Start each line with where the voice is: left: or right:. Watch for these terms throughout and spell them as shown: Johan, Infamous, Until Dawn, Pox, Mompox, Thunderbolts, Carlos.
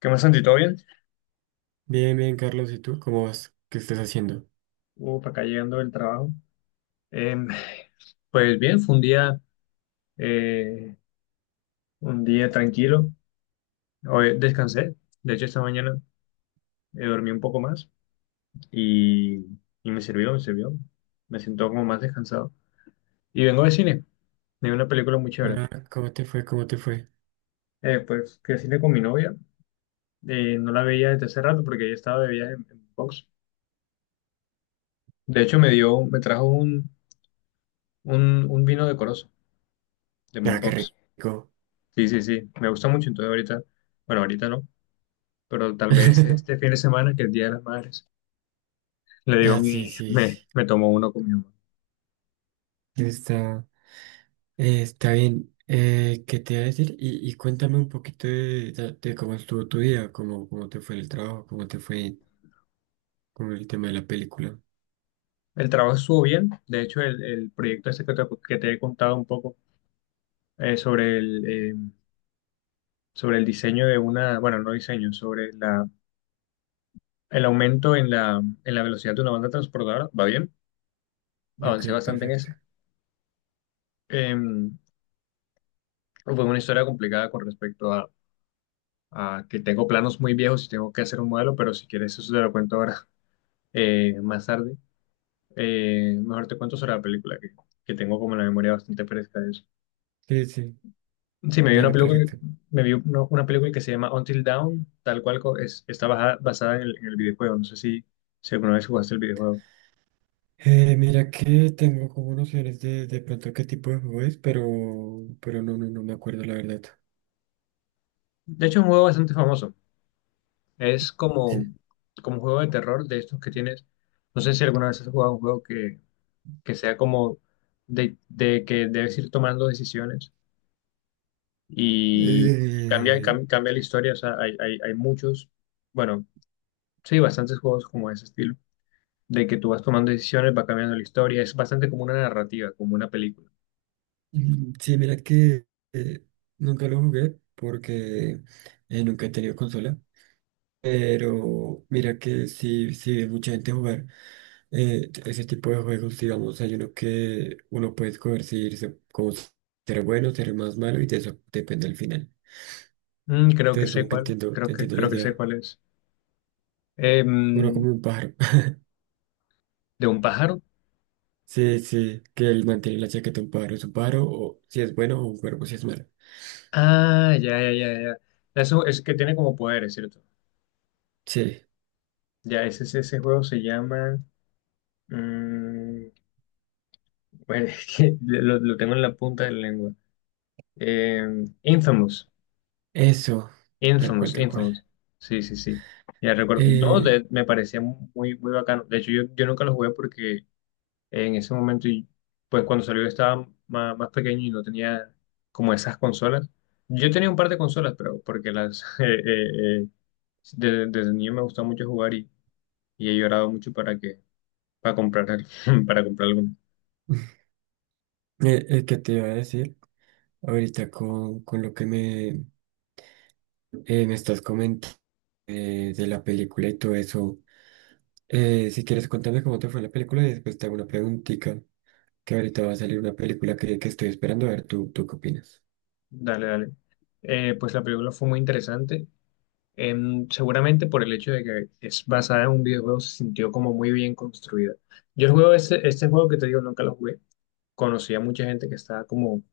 left: ¿Qué más, Santi? ¿Todo bien?
right: Bien, bien, Carlos, ¿y tú cómo vas? ¿Qué estás haciendo?
left: Uf, acá llegando del trabajo. Em, pues bien, fue eh, un día tranquilo. Hoy descansé. De hecho, esta mañana dormí un poco más y, y me sirvió, me sirvió. Me siento como más descansado. Y vengo de cine. Vi una película muy chévere.
right: Ah, ¿cómo te fue? ¿Cómo te fue?
left: Pues fui al cine con mi novia. No la veía desde hace rato porque ella estaba de viaje en Pox. De hecho, me trajo un vino decoroso de
right: Ah, qué
left: Mompox.
right: rico.
left: Sí, sí, sí. Me gusta mucho. Entonces ahorita, bueno, ahorita no. Pero tal vez este fin de semana, que es el Día de las Madres, le digo a
right: Ah, sí,
left: mi,
right: sí,
left: me,
right: sí.
left: me tomo uno con mi mamá.
right: Está, está bien. ¿Qué te iba a decir? Y cuéntame un poquito de cómo estuvo tu día, cómo, cómo te fue el trabajo, cómo te fue con el tema de la película.
left: El trabajo estuvo bien. De hecho, el proyecto este que te he contado un poco eh, sobre el, eh, sobre el diseño de una, bueno, no diseño, sobre la, el aumento en la velocidad de una banda transportadora, va bien, avancé
right: Ok,
left: bastante en
right: perfecto.
left: ese. Em, Fue una historia complicada con respecto a que tengo planos muy viejos y tengo que hacer un modelo, pero si quieres eso te lo cuento ahora, más tarde. Mejor te cuento sobre la película, que tengo como la memoria bastante fresca de eso.
right: Sí, sí,
left: Sí, me vi una
right: dale,
left: película,
right: perfecto.
left: me vi una, una película que se llama Until Dawn, tal cual. Basada en el videojuego. No sé si alguna vez jugaste el videojuego.
right: Mira que tengo como nociones de pronto qué tipo de juego es, pero no, no, no me acuerdo la verdad.
left: De hecho, es un juego bastante famoso. Es como,
right: Sí.
left: como un juego de terror de estos que tienes. No sé si alguna vez has jugado un juego que sea como de que debes ir tomando decisiones y cambia,
right: Eh,
left: cam- cambia, la historia. O sea, hay muchos. Bueno, sí, bastantes juegos como ese estilo, de que tú vas tomando decisiones, va cambiando la historia, es bastante como una narrativa, como una película.
right: Sí, mira que eh, nunca lo jugué porque nunca he tenido consola, pero mira que sí, sí vi mucha gente jugar, ese tipo de juegos, digamos, hay uno que uno puede escoger si irse como ser bueno, ser más malo y de eso depende el final.
left: Mm,
right: Entonces como que entiendo, entiendo la
left: creo que sé
right: idea.
left: cuál es.
right: Uno
left: Em,
right: como un pájaro.
left: ¿De un pájaro?
right: Sí, sí, que él mantiene la chaqueta un pájaro, es un pájaro, o si es bueno o un cuervo si es malo.
left: Ah, ya, ya, ya, ya. Eso es que tiene como poderes, ¿cierto?
right: Sí,
left: Ya, ese, ese juego se llama... mm, bueno, es que lo tengo en la punta de la lengua. Infamous,
right: eso, tal cual,
left: Infamous,
right: tal cual.
left: Infamous. Sí, sí, sí. Ya recuerdo. No,
right: Eh,
left: me parecía muy, muy bacano. De hecho, yo nunca lo jugué porque... en ese momento, y pues cuando salió yo estaba más pequeño y no tenía como esas consolas. Yo tenía un par de consolas, pero porque las desde niño me gustaba mucho jugar y he llorado mucho para comprar para comprar alguna.
right: ¿Qué te iba a decir? Ahorita con lo que me, me estás comentando, de la película y todo eso, si quieres contarme cómo te fue la película y después te hago una preguntita, que ahorita va a salir una película que estoy esperando, a ver, ¿tú, tú qué opinas?
left: Dale, dale. Pues la película fue muy interesante. Seguramente por el hecho de que es basada en un videojuego, se sintió como muy bien construida. Yo el juego, este juego que te digo, nunca lo jugué. Conocí a mucha gente que estaba como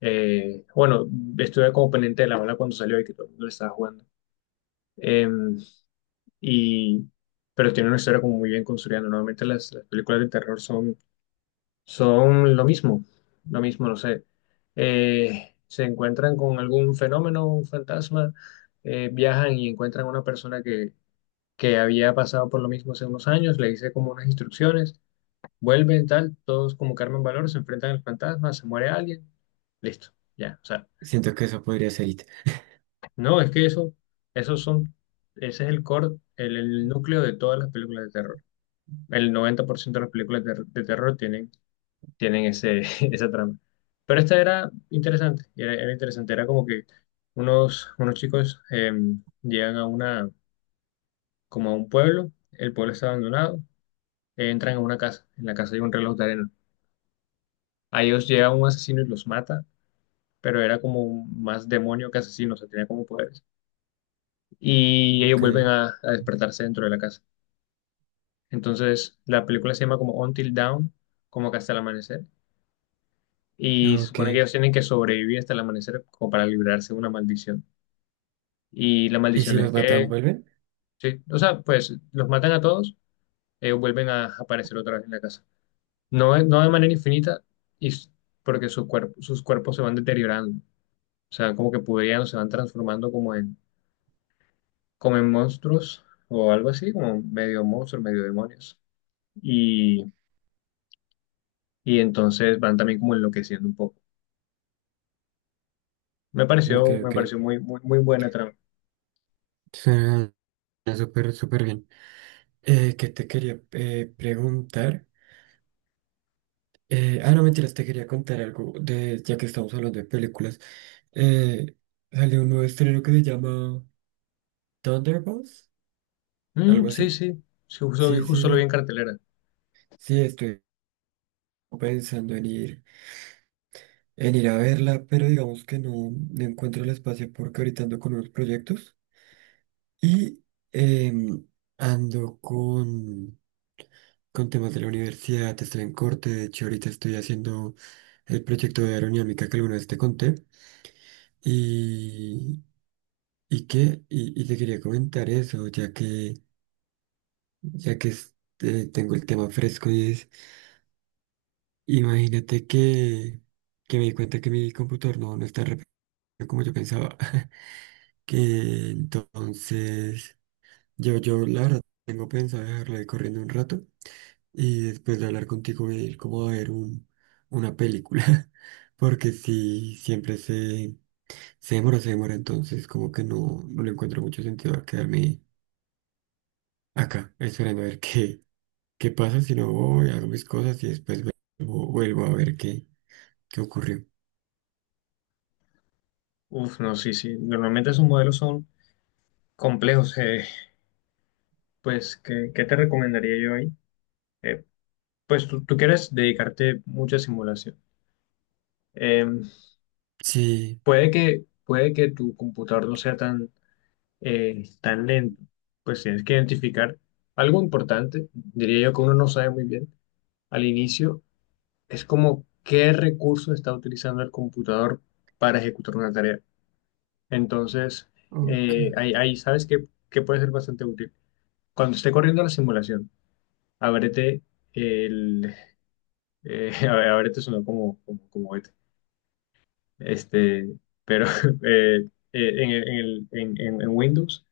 left: Eh, bueno, estuve como pendiente de la ola cuando salió y que todo el mundo le estaba jugando. Eh, y, pero tiene una historia como muy bien construida, ¿no? Normalmente las películas de terror son lo mismo, no sé. Se encuentran con algún fenómeno, un fantasma, viajan y encuentran a una persona que había pasado por lo mismo hace unos años, le dice como unas instrucciones, vuelven, tal, todos como carmen valor, se enfrentan al fantasma, se muere alguien, listo, ya, o sea.
right: Siento que eso podría ser IT.
left: No, es que esos son, ese es el core, el núcleo de todas las películas de terror. El 90% de las películas de terror tienen esa trama. Pero esta era interesante, era interesante, era como que unos chicos llegan como a un pueblo, el pueblo está abandonado, entran a una casa, en la casa hay un reloj de arena. A ellos llega un asesino y los mata, pero era como más demonio que asesino, o sea, tenía como poderes. Y ellos
right: Ok,
left: vuelven a despertarse dentro de la casa. Entonces, la película se llama como Until Dawn, como que hasta el amanecer. Y
right: ah,
left: se
right: ok.
left: supone que ellos tienen que sobrevivir hasta el amanecer como para librarse de una maldición. Y la
right: ¿Y si
left: maldición es
right: los matan,
left: que,
right: vuelven?
left: sí, o sea, pues los matan a todos, ellos vuelven a aparecer otra vez en la casa. No, no de manera infinita, y, s- porque sus cuerpos se van deteriorando. O sea, como que podrían, se van transformando como en monstruos o algo así, como medio monstruos, medio demonios. Y, y entonces van también como enloqueciendo un poco. Me
right: Ok,
left: pareció, me
right: ok.
left: pareció muy, muy, muy buena trama.
right: Suena, suena súper, súper bien. ¿Qué te quería preguntar? Ah, no, mentiras, te quería contar algo de, ya que estamos hablando de películas. Eh, Salió un nuevo estreno que se llama Thunderbolts,
left: Mm,
right: algo
left: sí,
right: así.
left: sí, sí, justo,
right: Sí,
left: justo lo vi en
right: sí,
left: cartelera.
right: sí, estoy pensando en ir a verla, pero digamos que no, no encuentro el espacio porque ahorita ando con unos proyectos y em, ando con temas de la universidad, estoy en corte, de hecho ahorita estoy haciendo el proyecto de aerodinámica que alguna vez te conté y, y qué, y te quería comentar eso, ya que es- tengo el tema fresco y es, imagínate que me di cuenta que mi computador no, no está rápido como yo pensaba, que entonces yo la verdad tengo pensado dejarlo ahí corriendo un rato y después de hablar contigo voy a ir como a ver un, una película, porque si siempre se, se demora, entonces como que no, no le encuentro mucho sentido a quedarme acá esperando a ver qué. ¿Qué pasa si no voy, hago mis cosas y después vuelvo, vuelvo a ver qué, qué ocurrió?
left: Uf, no, sí, sí. Normalmente esos modelos son complejos. Pues, ¿qué te recomendaría yo ahí? Eh, pues tú quieres dedicarte mucha simulación. Eh,
right: Sí,
left: puede que tu computador no sea tan lento. Pues tienes que identificar algo importante, diría yo que uno no sabe muy bien. Al inicio, es como qué recurso está utilizando el computador para ejecutar una tarea. Entonces,
right: ok,
left: ahí sabes que puede ser bastante útil. Cuando esté corriendo la simulación, ábrete el... a ver, ábrete sonó como beta. Este, pero en Windows,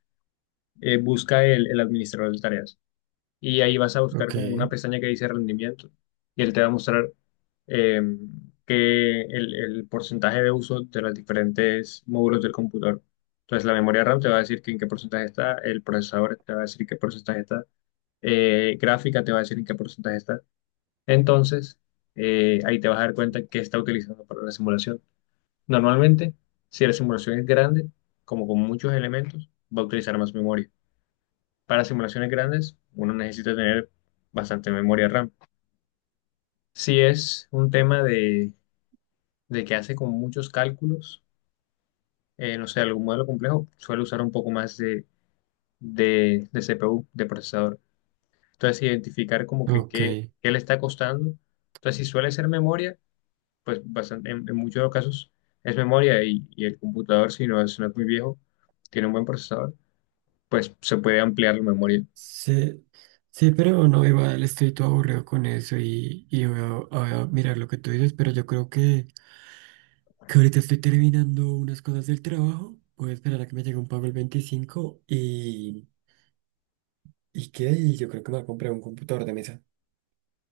left: busca el administrador de tareas. Y ahí vas a buscar
right: ok,
left: como una pestaña que dice rendimiento y él te va a mostrar eh, que el porcentaje de uso de los diferentes módulos del computador. Entonces la memoria RAM te va a decir que en qué porcentaje está, el procesador te va a decir qué porcentaje está, gráfica te va a decir en qué porcentaje está. Entonces ahí te vas a dar cuenta qué está utilizando para la simulación. Normalmente, si la simulación es grande, como con muchos elementos, va a utilizar más memoria. Para simulaciones grandes uno necesita tener bastante memoria RAM. Si es un tema de que hace con muchos cálculos, no sé, algún modelo complejo suele usar un poco más de CPU, de procesador. Entonces, sí, identificar como que
right: ok.
left: qué, qué le está costando. Entonces, si suele ser memoria, pues bastante, en muchos de los casos es memoria y el computador, si no, si no es muy viejo, tiene un buen procesador, pues se puede ampliar la memoria.
right: Sí, sí, pero no, igual estoy todo aburrido con eso y voy a, voy a mirar lo que tú dices, pero yo creo que ahorita estoy terminando unas cosas del trabajo. Voy a esperar a que me llegue un pago el 25 ¿y qué? Y yo creo que me voy a comprar un computador de mesa.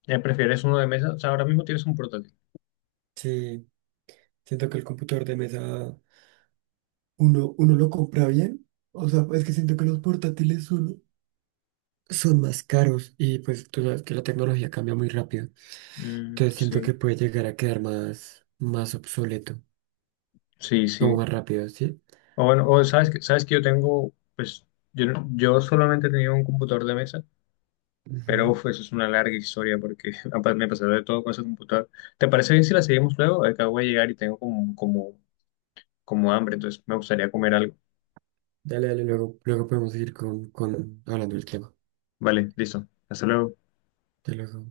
left: ¿Prefieres uno de mesa? O sea, ahora mismo tienes un portátil.
right: Sí, siento que el computador de mesa uno, uno lo compra bien. O sea, es que siento que los portátiles son, son más caros y pues tú sabes que la tecnología cambia muy rápido.
left: Mm,
right: Entonces siento
left: sí.
right: que puede llegar a quedar más, más obsoleto,
left: Sí,
right: como
left: sí.
right: más rápido, ¿sí?
left: O bueno, o sabes que yo tengo, pues, yo, no- yo solamente tenía un computador de mesa, pero
right: Ujú.
left: uf, eso es una larga historia porque me pasó de todo con ese computador. ¿Te parece bien si la seguimos luego? Acabo de llegar y tengo como hambre, entonces me gustaría comer algo.
right: Dale, dale, luego, luego podemos seguir con hablando del tema.
left: Vale, listo. Hasta luego.
right: Hasta luego.